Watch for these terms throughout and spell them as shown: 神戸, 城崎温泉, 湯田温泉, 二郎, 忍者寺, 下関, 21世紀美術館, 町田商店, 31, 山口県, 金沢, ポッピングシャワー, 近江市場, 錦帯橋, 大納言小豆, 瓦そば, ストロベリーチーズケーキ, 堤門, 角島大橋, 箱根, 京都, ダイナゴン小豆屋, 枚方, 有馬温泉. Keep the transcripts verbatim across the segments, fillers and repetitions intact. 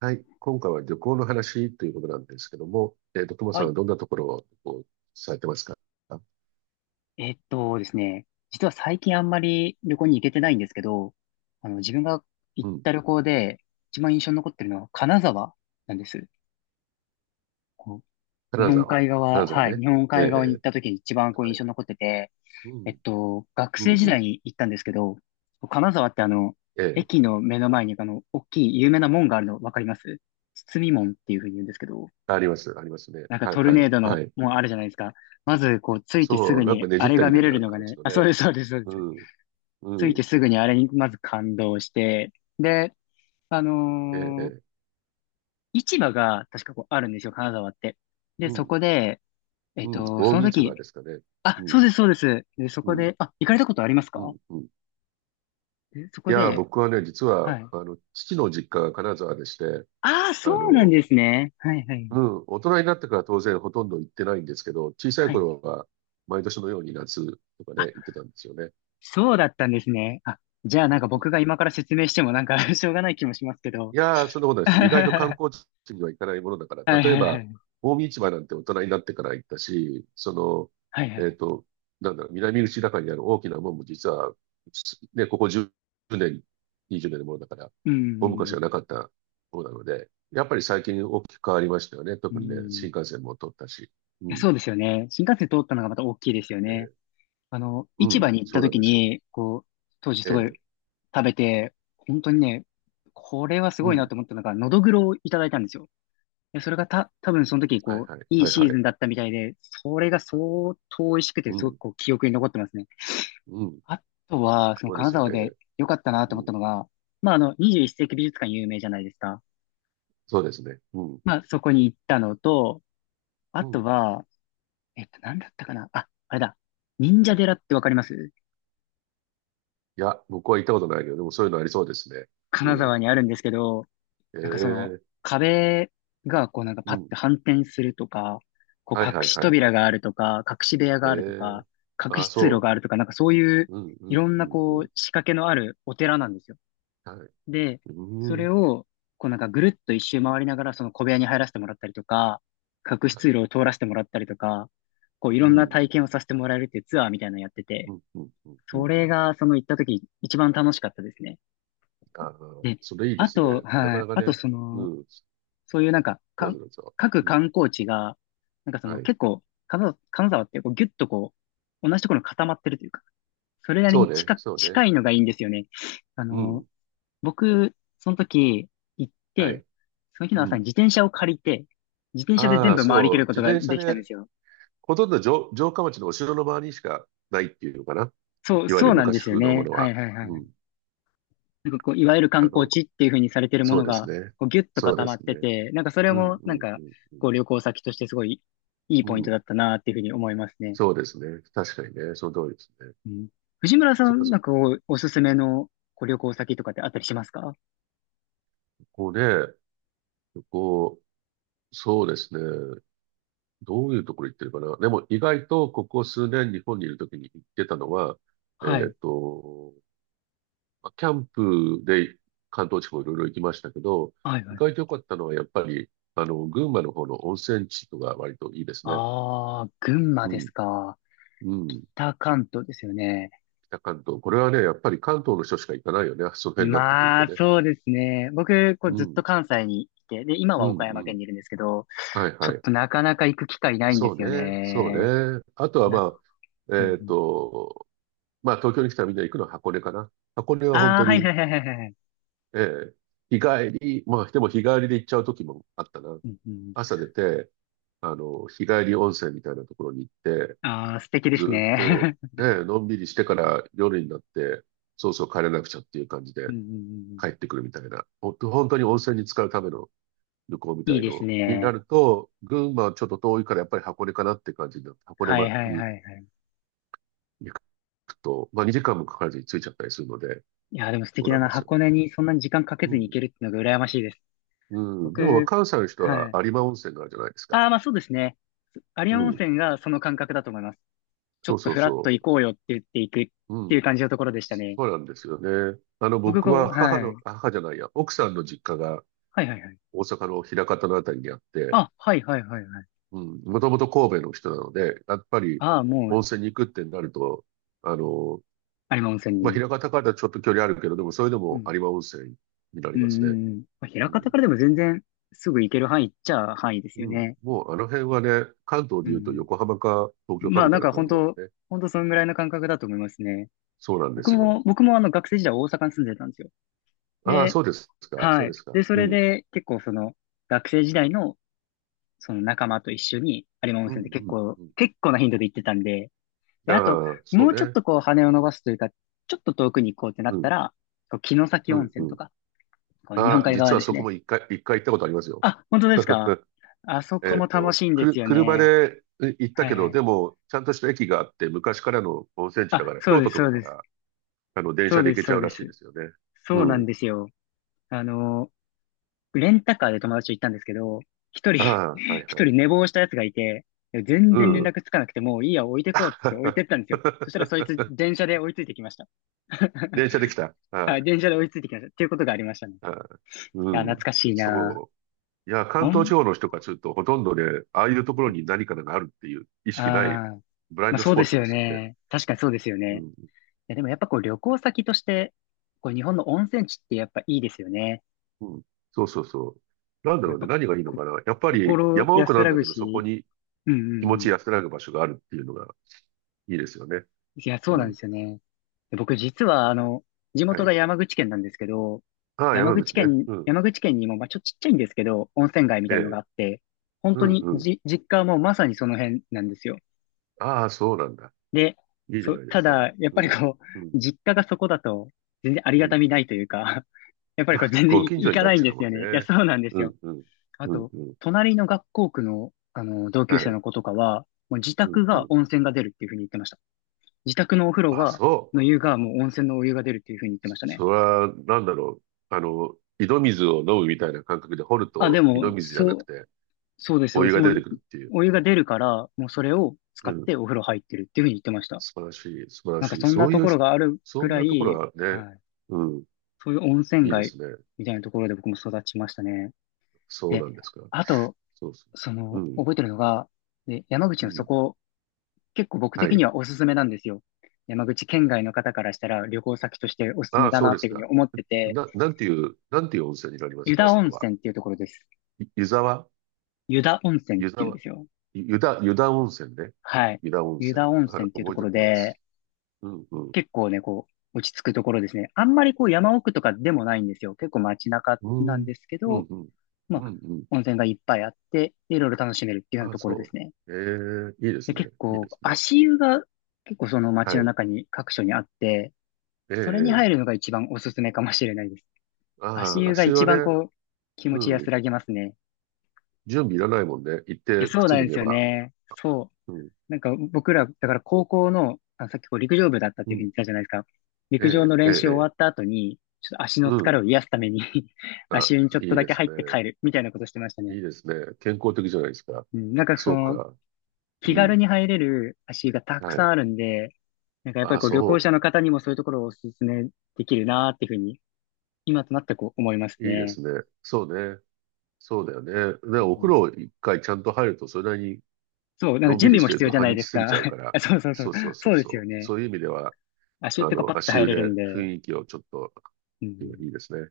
はい。今回は旅行の話ということなんですけども、えっと、トモはさんはい。どんなところをこうされてますか？えっとですね、実は最近あんまり旅行に行けてないんですけど、あの、自分が行うっん。た旅行で一番印象に残ってるのは金沢なんです。こう、日金本沢。海金側、沢はい、ね。日本ええ、海側に行えった時に一番え、こうは印い。象に残ってて、うえっん。と、学うん、生時う代ん。に行ったんですけど、金沢ってあの、ええ。駅の目の前にあの、大きい有名な門があるのわかります？堤門っていうふうに言うんですけど、あります。ありますね。なんかはい、トルはネい。ードのはい。門あるじゃないですか。まず、こう、ついてすそぐう、なんかに、ねあじっれたがみた見いれるなのが形ね、のあ、そうね。です、そうです、そうでうす。ん。着ういん。てすぐにあれにまず感動して、で、あええ、えのーえ。市場が確かこうあるんですよ、金沢って。で、うそん。こで、えっうん。と、近その江市場時、ですかね。あ、うそん。うです、そうです。で、そうこん。で、あ、行かれたことありますうか？ん。うん。でそいこやー、で、僕はね、実は、はい。あの、父の実家が金沢でして、ああ、そあうなんの、ですね。はい、はい、うん、大人になってから当然ほとんど行ってないんですけど、小さいはい。頃は毎年のように夏とかあ、ね、行ってたんですよね。そうだったんですね。あ、じゃあなんかうん、僕が今から説明してもなんか しょうがない気もしますけど。いやー、そんなことな いです。意外と観は光地には行かないものだから、い、はい、例えはば、い。近江市場なんて大人になってから行ったし、そはい、はの、えい。っと、なんだろう、南口中にある大きな門も実は、ね、ここじゅうねん、にじゅうねんのものだから、うん、う大昔はん、なかったものなので、やっぱり最近大きく変わりましたよね。う特にね、新ん。幹線も通ったし。ういやん、そうですよね。新幹線通ったのがまた大きいですよえね。ーあの、う市場ん、に行っそたうなん時ですよ。に、こう、当時えすごいえ、食べて、本当にね、これはすうごいん。なと思ったのが、のどぐろをいただいたんですよ。でそれがた、多分その時、はいこう、はい、いいはいシーはズい。ンだったみたいで、それが相当美味しくて、うすごくん、こう、記憶に残ってますね。うん。あとは、そのそうで金すよ沢ね。で良かったなうと思っん。たのが、まあ、あの、にじゅういち世紀美術館有名じゃないですか。そうですね。うん、まあ、そこに行ったのと、あうとん、は、えっと、なんだったかな。あ、あれだ。忍うん。者い寺ってわかります？や、僕は行ったことないけど、でもそういうのありそうですね。う金ん。沢にあるんですけど、えなんかそのえ、壁がこうなんかパうッん。て反転するとか、こはうい隠はいしはいは扉い。があるとか、隠し部屋えがあるとえ。か、隠あ、し通路そがあるとか、なんかそういうう。うん、ういん、ろんうなん、こうん。う仕掛けのあるお寺なんですよ。はい。で、うそれん、をこうなんかぐるっと一周回りながらその小部屋に入らせてもらったりとか、隠しは通い。路を通らせてもらったりとか、こういうろんなん、体験をさせてもらえるっていうツアーみたいなのやってうて、ん、うん、うん、うそん。うれん、がその行った時一番楽しかったですね。ああ、で、それいいであすね。と、なかはない。かあと、ね。その、うん。そういうなんか、どうか、ぞどうぞ。各うん。観光地が、なんかその、はい。結構、金沢、金沢ってこうギュッとこう、同じところに固まってるというか、それなりそうにね、近、そうね。近いのがいいんですよね。あうの、ん。僕、その時行っはて、い。その日のう朝にん。自転車を借りて、自転車であ全あ、部回りきそう。るこ自とが転車できたんでですよ。ほとんど城、城下町のお城の周りにしかないっていうのかな。そう、いわゆそるうなんで昔すよ風のもね。のはいは。はいはうい。ん。なんかこう、いわゆる観あ光の、地っていう風にされてるもそうのですが、ね。こう、ギュッとそう固でまっすてね。て、なんかそれうん、も、うなんん、か、うん、うこう、旅行先としてすごいいいん。ポインうトん、だったなっていう風に思いますね。そうですね。確かにね。その通りですね。うん。藤村さそっかん、そなっんかか。こう、おすすめのこう旅行先とかってあったりしますか？こうね、こ行、そうですね。どういうところ行ってるかな。でも意外とここ数年日本にいるときに行ってたのは、えはっい。と、まあキャンプで関東地方いろいろ行きましたけど、はい意はい。外と良かったのはやっぱり、あの、群馬の方の温泉地とか割といいですね。ああ、群馬うですん、か。うん、北関東ですよね。北関東。これはね、やっぱり関東の人しか行かないよね。その辺になってくるまとあ、ね。そうですね。僕、こう、うずっん、と関西にいて、で、今うは岡ん、山う県ん。にいるんですけど、はい、ちょはっい。となかなか行く機会ないんでそうすよね、そね。うね。あとはな、まあ、うんうえっん。と、まあ東京に来たらみんな行くのは箱根かな。箱根は本ああ、当はいはに、いはいはいはい。ええ、日帰り、まあでも日帰りで行っちゃう時もあったな。うんうん、朝出て、あの、日帰り温泉みたいなところに行って、ああ、素敵ですずっとね。ね、のんびりしてから夜になって、そうそう、帰れなくちゃっていう感じうでんうんうんうん、帰ってくるみたいな、ほんと本当に温泉に浸かるための旅行みたいいいですのになね。ると、群馬はちょっと遠いからやっぱり箱根かなって感じになって、箱根はいまはいにはいはい。行くと、まあにじかんもかからずに着いちゃったりするので、いや、でも素そう敵なだんな。ですよ箱ね。根にそんなに時間かけうずにん。行けるっていうのが羨ましいです。うん。でも僕、関西の人ははい。有馬温泉があるじゃないですか。ああ、まあそうですね。有う馬温ん。泉がその感覚だと思います。ちょそうっとそうフラッとそ行こうよって言って行くっう。てういうん。感じのところでしたそね。うなんですよね。あの、僕、僕こう、は母はの、い。あ、母じゃないや、奥さんの実家がはいはいはい。大阪の枚方のあたりにあって、あ、はいはいはいはい。うん、もともと神戸の人なので、やっぱりああ、も温う、泉に行くってなると、あの、有馬温泉まあ、に。枚方からちょっと距離あるけど、でもそれでうもん。有馬温泉になうりんますうね。んうん。まあ、枚う方ん。からでも全然すぐ行ける範囲っちゃ範囲ですうよん。ね。もうあの辺はね、関東うで言うとん。横浜か東京かまあみたないんなか感本じだも当、んね。本当そのぐらいの感覚だと思いますね。そうなんで僕すよ。も、僕もあの学生時代大阪に住んでたんですよ。ああ、で、そうですか。そはうでい。すか。で、そうれん。で結構その学生時代のその仲間と一緒に有馬温うん、泉って結うん、構、うん。結構な頻度で行ってたんで、で、あと、ああ、そもううちょっね。とこう羽を伸ばすというか、ちょっと遠くに行こうってなうったん、ら、こう城崎う温ん、う泉とん。か、こう日本あ、海実側はですそこね。も一回、一回行ったことありますよ。あ、本当ですか？ あそえこっも楽と、しいんくでする、よ車ね。で行ったはけいはど、でい。も、ちゃんとした駅があって、昔からの温泉地だかあ、ら、そう京で都す、とそかうかです。ら、あの、電そ車うで行でけす、ちゃそううらでしいす。ですよね。うそうなんん。ですよ。あの、レンタカーで友達と行ったんですけど、一人 ああ、は い一はい。人寝坊したやつがいて、全う然連ん。絡つかなくて、もういいや、置いてこうっつって置いてったんですよ。そしたらそいつ、電車で追いついてきました。電車で来た。はい、は電車で追いついてきました。っていうことがありましたね。いい。はい。うや、懐ん。かしいなそう。いや、ぁ。関お東ん、地あ方の人からすると、ほとんどね、ああいうところに何かがあるっていう意あ、識ない、ブライまンあドスそうポでッすトでよすよね。ね。確かにそうですようね。いん。や、でもやっぱこう旅行先として、こう日本の温泉地ってやっぱいいですよね。うん。そうそうそう。なんだやろっうね。ぱ何がいいのこ、かな。やっぱり心山奥安なんらだぐけど、そこし、にうんう気持ちん。安らぐ場所があるっていうのがいいですよね。いや、そううなんん。ですよね。で僕実は、あの、地は元い。が山口県なんですけど、ああ、山山口口ね。県、うん。山口県にも、まあ、ちょっとちっちゃいんですけど、温泉街みえたいなのがえ。あって、本う当んにうん。じ、実家はもうまさにその辺なんですよ。ああ、そうなんだ。で、いいじゃそ、ないでたすか。だ、やっうぱりん。こうん。う、実家がそこだと、全然ありうがたん。みないというか、やっぱりまこう、あ、全然ごい近所行にかなっないんちゃうですもよんね。いや、ね。そうなんですうよ。んうん。あうんと、うん。隣の学校区の、あの、同は級生い。の子とかは、もう自うん宅うがん。温泉が出るっていうふうに言ってました。自宅のお風呂あ、が、そう。の湯が、もう温泉のお湯が出るっていうふうに言ってまそ、したそね。れは、なんだろう。あの、井戸水を飲むみたいな感覚で掘るあ、でと、井戸も、水じゃなそくう、て、そうです、そうおで湯す。がも出てう、くるっていう。お湯が出るから、もうそれを使うっん、てお風呂入ってるっていうふうに言ってました。素晴らしい、素晴らなんかしい。そんそなういとうころひ、があるそぐんらなところい、はね、はい。うん、そういう温泉いいで街すね。みたいなところで僕も育ちましたね。そうで、なんですか。あと、そうそそう。うの、ん、覚えてるのが、で、山口うのそん。こ、結構僕は的にい。はおすすめなんですよ。山口県外の方からしたら旅行先としておすすあめあ、だそうなでっすていうふうにか。思ってて、な、なんていう、なんていう温泉になります湯か、田そ温こは。泉っていうところです。い湯沢湯田温泉っ湯ていうん沢ですよ。ゆ湯田、湯田温泉ね。はい。湯田温湯泉。田温はい、泉っていうと覚えこておろきまで、す。うん、うん。結構ね、こう、落ち着くところですね。あんまりこう山奥とかでもないんですよ。結構街中うなんん、ですけうん、ど、うん。まあ、うん、うん。温泉がいっぱいあって、でいろいろ楽しめるっていうようなああ、ところですそね。う。ええ、いいでで、すね。結いいで構、すね。足湯が結構その街はのい。中に各所にあって、えそれにえ入るええ、のが一番おすすめかもしれないです。足ああ、湯が足湯一はね、番こう、気持うち安ん、らぎますね。準備いらないもんね。行っいやてそう靴な脱んですげよば。ね。そう。うん。なんか僕ら、だから高校の、あ、さっきこう陸上部だったっうていうふうにん。言ったじゃないですか。え陸上のえ、ええ、練習終えわっえ。た後に、ちょっと足のう疲ん。れを癒すために あ、足湯にちょっいといだでけす入ね。って帰るみたいなことしてましたね。いいですね。健康的じゃないですか。うん、なんかそそうの、か。気う軽ん。に入れる足湯がたくはさい。んあるんで、なんかやっぱりあ、こう旅行そ者の方にもそういうところをお勧めできるなーっていうふうに、今となってこう思いますう。いいでね。すね。そうね。そうだよね。で、うお風ん、呂一回ちゃんと入ると、それなりにそう、なんかのん準び備りしもてる必要とじゃ半ないで日す過ぎか。ちゃうか ら。あそうそうそそう。うそうそそううでそすよう。ね。そういう意味では、足湯っあてこうパッの、と足入湯れるでんで、雰囲気をちょっと、ういん、いですね。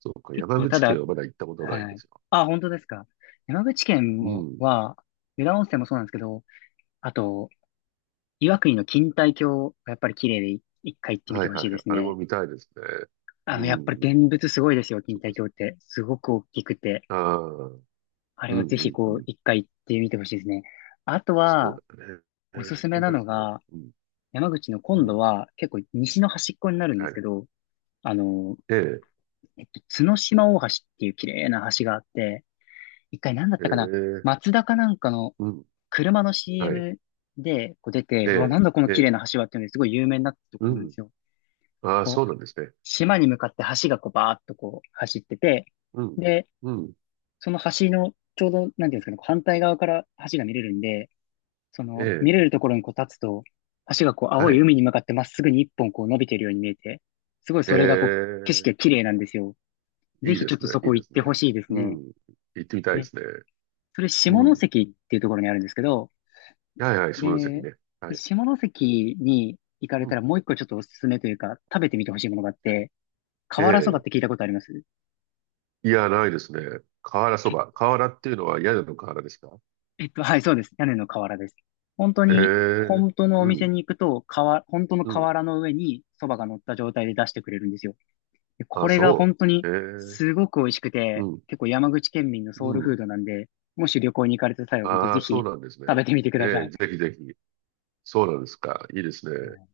そうか。結山構た口県だはまだ行ったことないんはでい。すよ。あ、本当ですか。山口県うも、ん。は、湯田温泉もそうなんですけど、あと、岩国の錦帯橋がやっぱり綺麗でい一回行ってみはていほはいしいではい。すあれもね。見たいですね。あうの、やっぱりん。現物すごいですよ、錦そっか帯そ橋っって。すごく大きくて。か。ああ、うんあれうはぜひんうこう、ん。一回行ってみてほしいですね。あとそは、うだね。えおすー、すめ見なたいでのすね。が、うん。山口のう今度ん。は結構西の端っこになるんではすい。けど、あの、ええ、えっと、角島大橋っていう綺麗な橋があって、一回何だっえたかな、え、松田かなんかのうん。車の はい。シーエム でこう出て、えうわ、なえ、んだこのえ綺麗え、な橋はっていうのですごい有名になったとこうろなんでん。すよ。ああ、こそうなう、んですね。島に向かって橋がこうバーっとこう走ってて、うん。で、うん。その橋のちょうど、なんていうんですかね、こう反対側から橋が見れるんで、そえの見え、れるところにこう立つと、橋がこう青はいい。海に向かってまっすぐに一本こう伸びてるように見えて、すごいえそれがこう景色がえ、綺麗なんですよ。ぜいいひでちょっすとね。そいいこで行っすてね。ほしいですうね。ん。行ってみたいでで、すね。それ下うん。関っていうところにあるんですけど、はいはい、下関で、ね。はい。下関に行かれうたらん。もう一個ちょっとおすすめというか、食べてみてほしいものがあっはい。て、瓦そばっえて聞いたことあります？え、いや、ないですね。瓦そば。瓦っていうのは屋根の瓦ですか？えっと、はい、そうです。屋根の瓦です。本当えに、え、本当のおう店ん、に行くと、瓦、本当のうん。瓦の上にそばが乗った状態で出してくれるんですよ。で、こあ、れがそ本当にう。ええ、すごく美味しくうて、ん、結構山口県民のうソウルフん。ードなんで、もし旅行に行かれた際は本当あぜあ、そひうなんです食ね。べてみてくださええ、い。ぜひぜひ。そうなんですか。いいですはね。い。